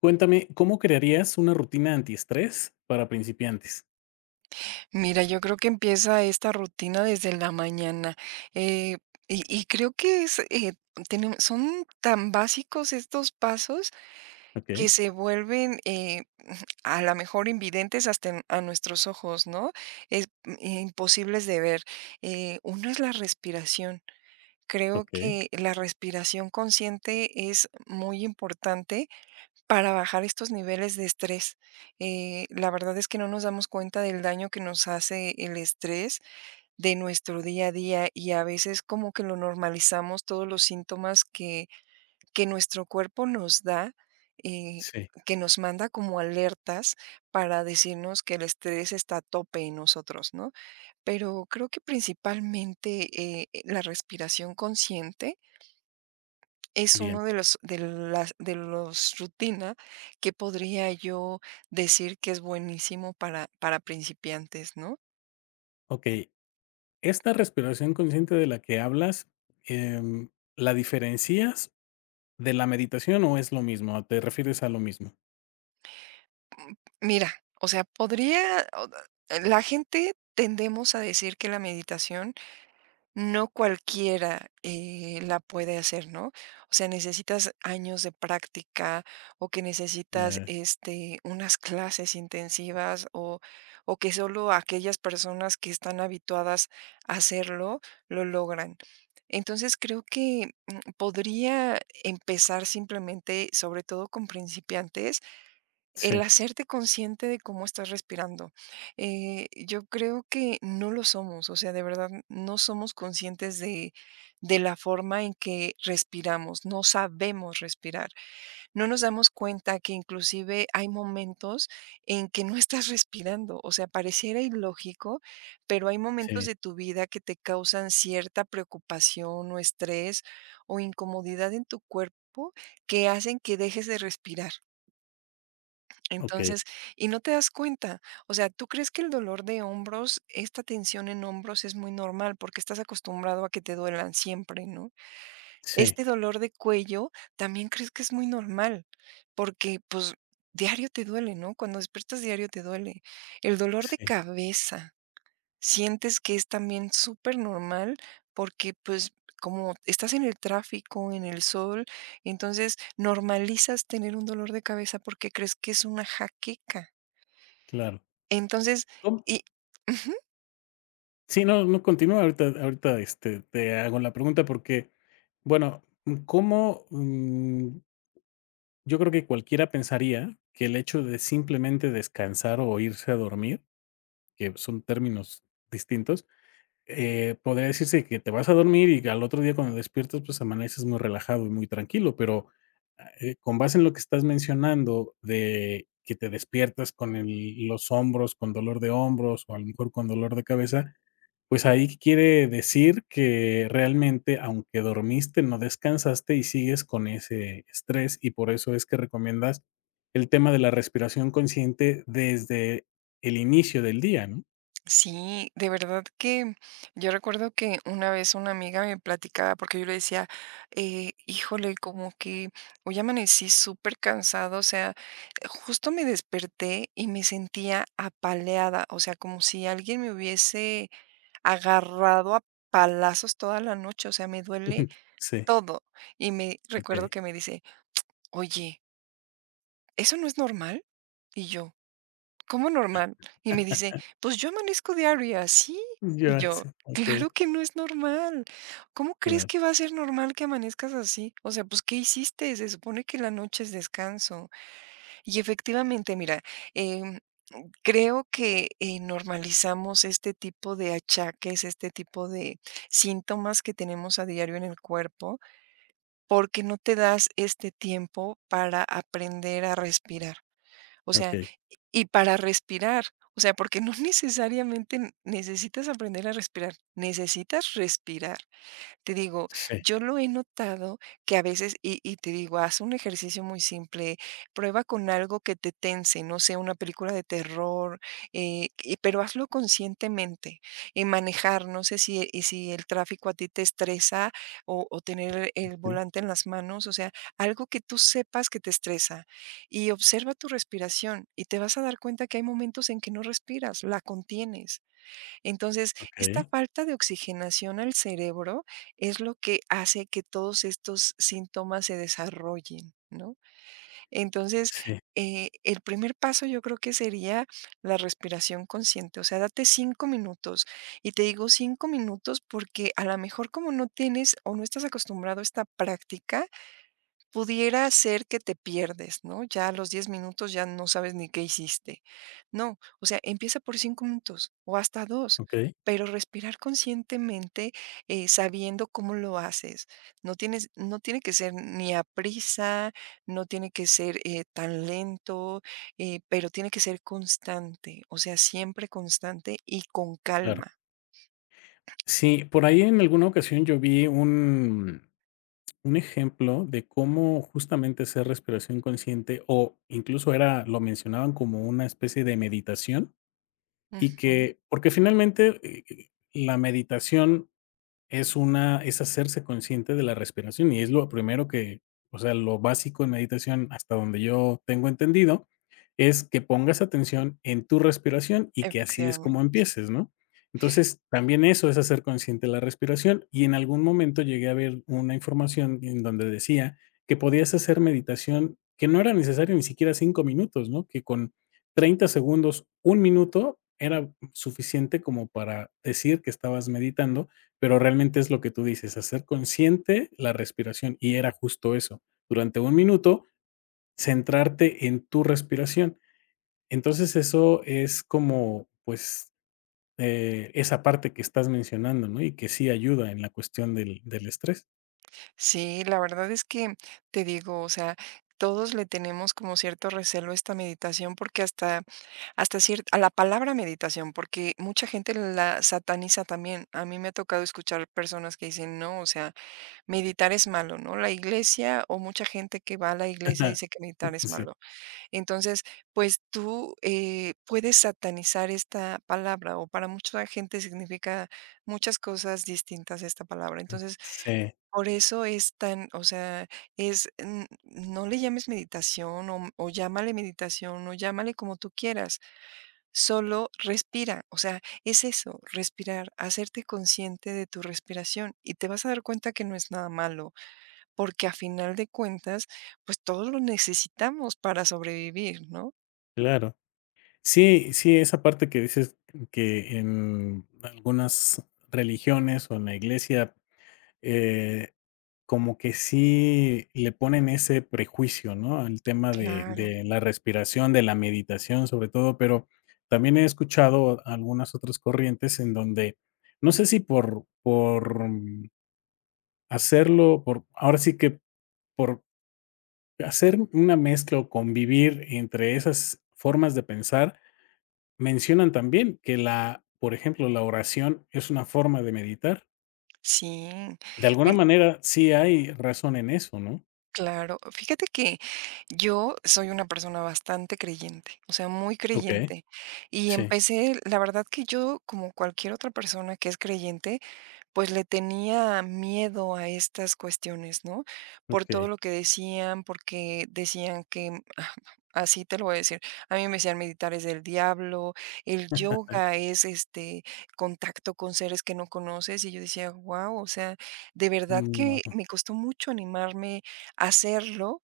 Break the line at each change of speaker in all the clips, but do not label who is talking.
Cuéntame, ¿cómo crearías una rutina antiestrés para principiantes?
Mira, yo creo que empieza esta rutina desde la mañana, eh, y creo que es, tenem son tan básicos estos pasos que
Okey,
se vuelven, a la mejor invidentes hasta en a nuestros ojos, ¿no? Es, imposibles de ver. Uno es la respiración. Creo
okey.
que la respiración consciente es muy importante para bajar estos niveles de estrés. La verdad es que no nos damos cuenta del daño que nos hace el estrés de nuestro día a día y a veces como que lo normalizamos todos los síntomas que nuestro cuerpo nos da, eh,
Sí,
que nos manda como alertas para decirnos que el estrés está a tope en nosotros, ¿no? Pero creo que principalmente la respiración consciente es
bien.
uno de los de las de los rutina que podría yo decir que es buenísimo para principiantes, ¿no?
Okey, esta respiración consciente de la que hablas, em, ¿la diferencias de la meditación o es lo mismo? ¿O te refieres a lo mismo?
Mm, mira, o sea, podría o la gente tendemos a decir que la meditación no cualquiera, la puede hacer, ¿no? O sea, necesitas años de práctica o que necesitas,
Eh,
este, unas clases intensivas o que solo aquellas personas que están habituadas a hacerlo lo logran. Entonces, creo que, podría empezar simplemente, sobre todo con principiantes, el
sí,
hacerte consciente de cómo estás respirando. Yo creo que no lo somos, o sea, de verdad no somos conscientes de la forma en que respiramos, no sabemos respirar, no nos damos cuenta que inclusive hay momentos en que no estás respirando, o sea, pareciera ilógico, pero hay momentos
sí,
de tu vida que te causan cierta preocupación o estrés o incomodidad en tu cuerpo que hacen que dejes de respirar.
okey,
Entonces, y no te das cuenta. O sea, tú crees que el dolor de hombros, esta tensión en hombros es muy normal porque estás acostumbrado a que te duelan siempre, ¿no?
sí,
Este dolor de cuello también crees que es muy normal porque pues diario te duele, ¿no? Cuando despiertas diario te duele. El dolor de
sí,
cabeza, sientes que es también súper normal porque pues como estás en el tráfico, en el sol, entonces normalizas tener un dolor de cabeza porque crees que es una jaqueca.
claro.
Entonces,
¿Cómo?
y ujú,
Sí, no, no, continúa, ahorita ahorita, este, te hago la pregunta porque, bueno, ¿cómo? Mm? Yo creo que cualquiera pensaría que el hecho de simplemente descansar o irse a dormir, que son términos distintos, podría decirse que te vas a dormir y al otro día cuando despiertas, pues amaneces muy relajado y muy tranquilo, pero con base en lo que estás mencionando de que te despiertas con los hombros, con dolor de hombros o a lo mejor con dolor de cabeza, pues ahí quiere decir que realmente aunque dormiste, no descansaste y sigues con ese estrés y por eso es que recomiendas el tema de la respiración consciente desde el inicio del día, ¿no?
sí, de verdad que yo recuerdo que una vez una amiga me platicaba, porque yo le decía, híjole, como que hoy amanecí súper cansado, o sea, justo me desperté y me sentía apaleada, o sea, como si alguien me hubiese agarrado a palazos toda la noche, o sea, me duele
Sí,
todo. Y me recuerdo
ok.
que me dice, oye, ¿eso no es normal? Y yo. ¿Cómo normal? Y me dice: "Pues yo amanezco diario", y así. Y
Ya,
yo:
sí, okey,
"Claro que no es normal. ¿Cómo crees
claro,
que va a ser normal que amanezcas así? O sea, pues, ¿qué hiciste? Se supone que la noche es descanso". Y efectivamente, mira, em, creo que, normalizamos este tipo de achaques, este tipo de síntomas que tenemos a diario en el cuerpo, porque no te das este tiempo para aprender a respirar. O sea,
okey,
y para respirar, o sea, porque no necesariamente necesitas aprender a respirar, necesitas respirar. Te digo,
sí,
yo lo he notado que a veces, y te digo, haz un ejercicio muy simple, prueba con algo que te tense, no sé, una película de terror, y- pero hazlo conscientemente. Y manejar, no sé si, y si el tráfico a ti te estresa o tener el
sí,
volante en las manos, o sea, algo que tú sepas que te estresa. Y observa tu respiración y te vas a dar cuenta que hay momentos en que no respiras, la contienes. Entonces, esta
okey,
falta de oxigenación al cerebro es lo que hace que todos estos síntomas se desarrollen, ¿no? Entonces,
sí,
el primer paso yo creo que sería la respiración consciente, o sea, date cinco minutos. Y te digo cinco minutos porque a lo mejor como no tienes o no estás acostumbrado a esta práctica, pudiera ser que te pierdes, ¿no? Ya a los 10 minutos ya no sabes ni qué hiciste. No, o sea, empieza por 5 minutos o hasta dos,
okey,
pero respirar conscientemente, sabiendo cómo lo haces. No tiene que ser ni a prisa, no tiene que ser, tan lento, pero tiene que ser constante, o sea, siempre constante y con
claro.
calma.
Sí, por ahí en alguna ocasión yo vi un ejemplo de cómo justamente hacer respiración consciente, o incluso era lo mencionaban como una especie de meditación, y
Ujú,
que porque finalmente, la meditación es hacerse consciente de la respiración, y es lo primero que, o sea, lo básico en meditación, hasta donde yo tengo entendido, es que pongas atención en tu respiración y que así es como
efectivamente.
empieces, ¿no? Entonces, también eso es hacer consciente la respiración, y en algún momento llegué a ver una información en donde decía que podías hacer meditación, que no era necesario ni siquiera 5 minutos, ¿no? Que con 30 segundos, 1 minuto, era suficiente como para decir que estabas meditando, pero realmente es lo que tú dices, hacer consciente la respiración y era justo eso. Durante 1 minuto, centrarte en tu respiración. Entonces eso es como, pues, esa parte que estás mencionando, ¿no? Y que sí ayuda en la cuestión del, del estrés.
Sí, la verdad es que te digo, o sea, todos le tenemos como cierto recelo a esta meditación porque hasta hasta cier a la palabra meditación, porque mucha gente la sataniza también. A mí me ha tocado escuchar personas que dicen: "No, o sea, meditar es malo", ¿no? La iglesia o mucha gente que va a la iglesia dice que meditar es
Sí,
malo. Entonces, pues tú puedes satanizar esta palabra o para mucha gente significa muchas cosas distintas esta palabra. Entonces,
sí,
por eso es tan, o sea, es, no le llames meditación o llámale meditación o llámale como tú quieras, solo respira. O sea, es eso, respirar, hacerte consciente de tu respiración y te vas a dar cuenta que no es nada malo, porque a final de cuentas, pues todos lo necesitamos para sobrevivir, ¿no?
claro. Sí, sí, esa parte que dices que en algunas religiones o en la iglesia Eh, como que sí le ponen ese prejuicio, ¿no? Al tema
Claro,
de la respiración, de la meditación, sobre todo, pero también he escuchado algunas otras corrientes en donde, no sé si por hacerlo, por ahora sí que por hacer una mezcla o convivir entre esas formas de pensar, mencionan también que la, por ejemplo, la oración es una forma de meditar.
sí.
De alguna
Mira,
manera, sí hay razón en eso, ¿no?
claro, fíjate que yo soy una persona bastante creyente, o sea, muy
Okey.
creyente. Y
Sí,
empecé, la verdad que yo, como cualquier otra persona que es creyente, pues le tenía miedo a estas cuestiones, ¿no? Por todo
okey.
lo que decían, porque decían que, así te lo voy a decir, a mí me decían meditar es del diablo, el yoga es este contacto con seres que no conoces y yo decía, wow, o sea, de verdad
Mm,
que
ajá.
me costó mucho animarme a hacerlo,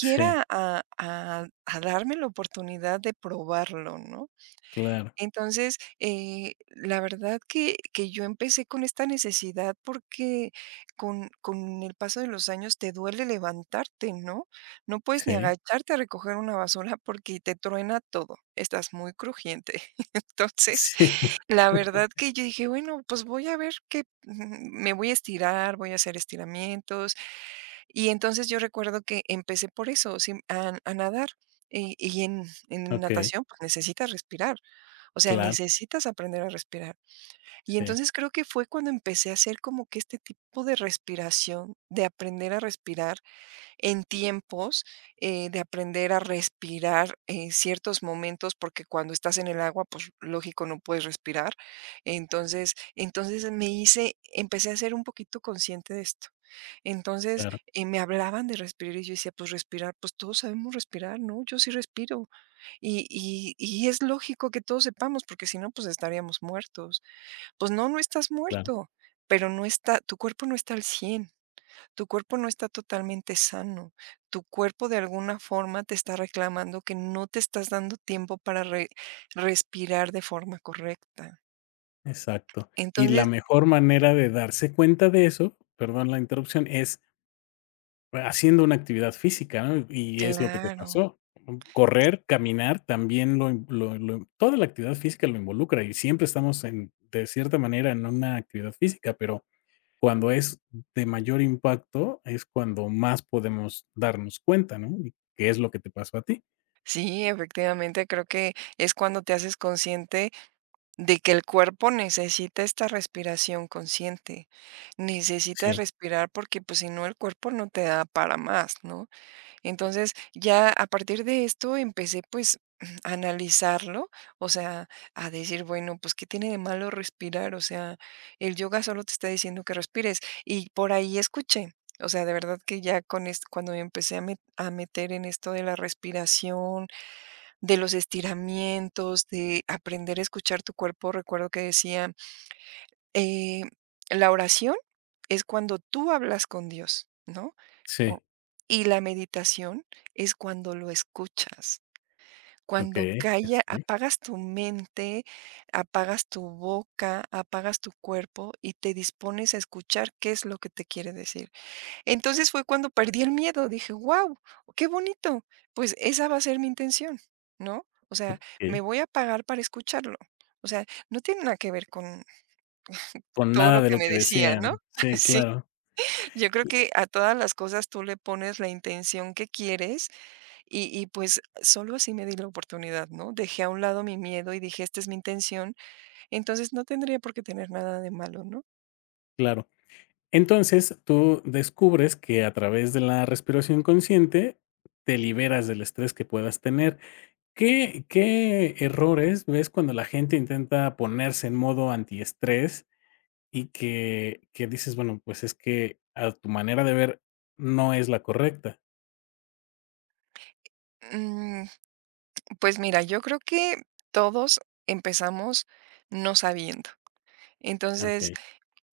Sí,
a, a darme la oportunidad de probarlo, ¿no?
claro.
Entonces, la verdad que yo empecé con esta necesidad porque con el paso de los años te duele levantarte, ¿no? No puedes ni
Sí,
agacharte a recoger una basura porque te truena todo, estás muy crujiente. Entonces,
sí,
la verdad que yo dije: "Bueno, pues voy a ver que me voy a estirar, voy a hacer estiramientos". Y entonces yo recuerdo que empecé por eso, sí, a nadar, y en
okey,
natación, pues, necesitas respirar. O sea,
claro.
necesitas aprender a respirar. Y
Sí,
entonces creo que fue cuando empecé a hacer como que este tipo de respiración, de aprender a respirar en tiempos, de aprender a respirar en ciertos momentos, porque cuando estás en el agua, pues lógico, no puedes respirar. Entonces, entonces me hice, empecé a ser un poquito consciente de esto. Entonces,
claro,
me hablaban de respirar y yo decía, pues respirar, pues todos sabemos respirar, ¿no? Yo sí respiro. Y es lógico que todos sepamos, porque si no, pues, estaríamos muertos. Pues no, no estás
claro.
muerto, pero no está tu cuerpo no está al 100 tu cuerpo no está totalmente sano. Tu cuerpo, de alguna forma, te está reclamando que no te estás dando tiempo para re respirar de forma correcta.
Exacto. Y la
Entonces
mejor manera de darse cuenta de eso, perdón la interrupción, es haciendo una actividad física, ¿no? Y es lo que te
claro.
pasó. Correr, caminar, también lo in lo lo toda la actividad física lo involucra y siempre estamos en de cierta manera en una actividad física, pero cuando es de mayor impacto, es cuando más podemos darnos cuenta, ¿no? Y qué es lo que te pasó a ti.
Sí, efectivamente, creo que es cuando te haces consciente de que el cuerpo necesita esta respiración consciente. Necesitas
Sí,
respirar porque, pues, si no, el cuerpo no te da para más, ¿no? Entonces, ya a partir de esto empecé, pues, a analizarlo, o sea, a decir, bueno, pues, ¿qué tiene de malo respirar? O sea, el yoga solo te está diciendo que respires. Y por ahí escuché, o sea, de verdad que ya con esto, cuando me empecé a, met- a meter en esto de la respiración, de los estiramientos, de aprender a escuchar tu cuerpo. Recuerdo que decía, eh, la oración es cuando tú hablas con Dios, ¿no? Cu-
sí,
y la meditación es cuando lo escuchas. Cuando
okey,
calla,
sí,
apagas tu mente, apagas tu boca, apagas tu cuerpo y te dispones a escuchar qué es lo que te quiere decir. Entonces fue cuando perdí el miedo, dije: ¡wow! qué bonito, pues esa va a ser mi intención", ¿no? O sea, me
okey.
voy a pagar para escucharlo. O sea, no tiene nada que ver con
Con
todo
nada
lo
de
que
lo
me
que
decía, ¿no?
decían. Sí,
Sí,
claro,
yo creo
y
que a todas las cosas tú le pones la intención que quieres y pues solo así me di la oportunidad, ¿no? Dejé a un lado mi miedo y dije: "Esta es mi intención", entonces no tendría por qué tener nada de malo, ¿no?
claro. Entonces, tú descubres que a través de la respiración consciente te liberas del estrés que puedas tener. ¿Qué errores ves cuando la gente intenta ponerse en modo antiestrés y que dices, bueno, pues es que a tu manera de ver no es la correcta?
Mm, pues mira, yo creo que todos empezamos no sabiendo. Entonces,
Okey,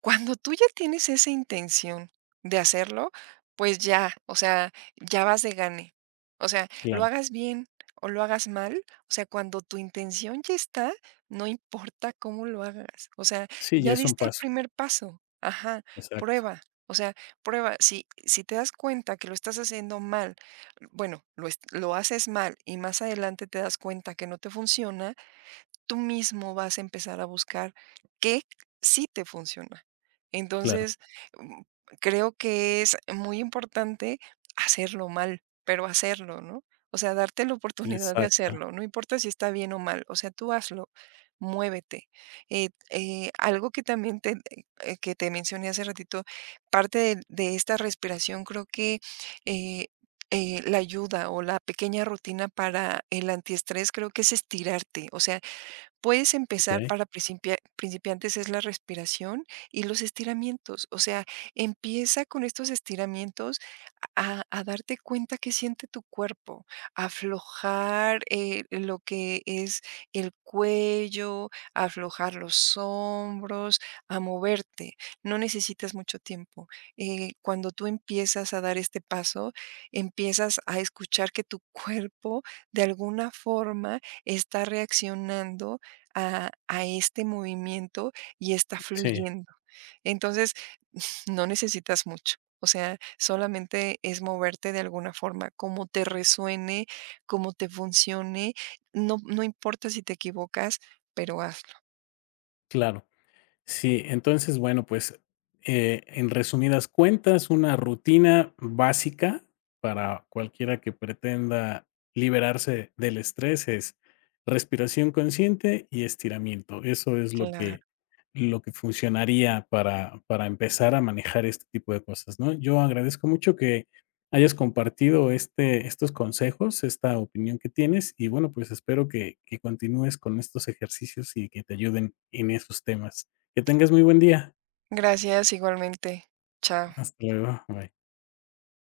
cuando tú ya tienes esa intención de hacerlo, pues ya, o sea, ya vas de gane. O sea, lo
claro.
hagas bien o lo hagas mal, o sea, cuando tu intención ya está, no importa cómo lo hagas. O sea,
Sí, ya
ya
es un
diste el
paso.
primer paso. Ajá,
Exacto,
prueba. O sea, prueba. Si, si te das cuenta que lo estás haciendo mal, bueno, lo, es- lo haces mal y más adelante te das cuenta que no te funciona, tú mismo vas a empezar a buscar qué sí te funciona.
claro.
Entonces, mm, creo que es muy importante hacerlo mal, pero hacerlo, ¿no? O sea, darte la oportunidad de
Exacto,
hacerlo, no importa si está bien o mal, o sea, tú hazlo, muévete. Algo que también te, que te mencioné hace ratito, parte de esta respiración creo que eh, la ayuda o la pequeña rutina para el antiestrés creo que es estirarte, o sea, puedes empezar
okey.
para principiantes es la respiración y los estiramientos. O sea, empieza con estos estiramientos a darte cuenta qué siente tu cuerpo, aflojar lo que es el cuello, aflojar los hombros, a moverte. No necesitas mucho tiempo. Cuando tú empiezas a dar este paso, empiezas a escuchar que tu cuerpo de alguna forma está reaccionando a este movimiento y está
Sí,
fluyendo. Entonces, no necesitas mucho. O sea, solamente es moverte de alguna forma, como te resuene, como te funcione, no, no importa si te equivocas, pero hazlo.
claro. Sí, entonces, bueno, pues, en resumidas cuentas, una rutina básica para cualquiera que pretenda liberarse del estrés es respiración consciente y estiramiento. Eso es lo
Claro.
que lo que funcionaría para empezar a manejar este tipo de cosas, ¿no? Yo agradezco mucho que hayas compartido estos consejos, esta opinión que tienes y, bueno, pues, espero que continúes con estos ejercicios y que te ayuden en esos temas. Que tengas muy buen día.
Gracias igualmente. Chao.
Hasta luego. Bye.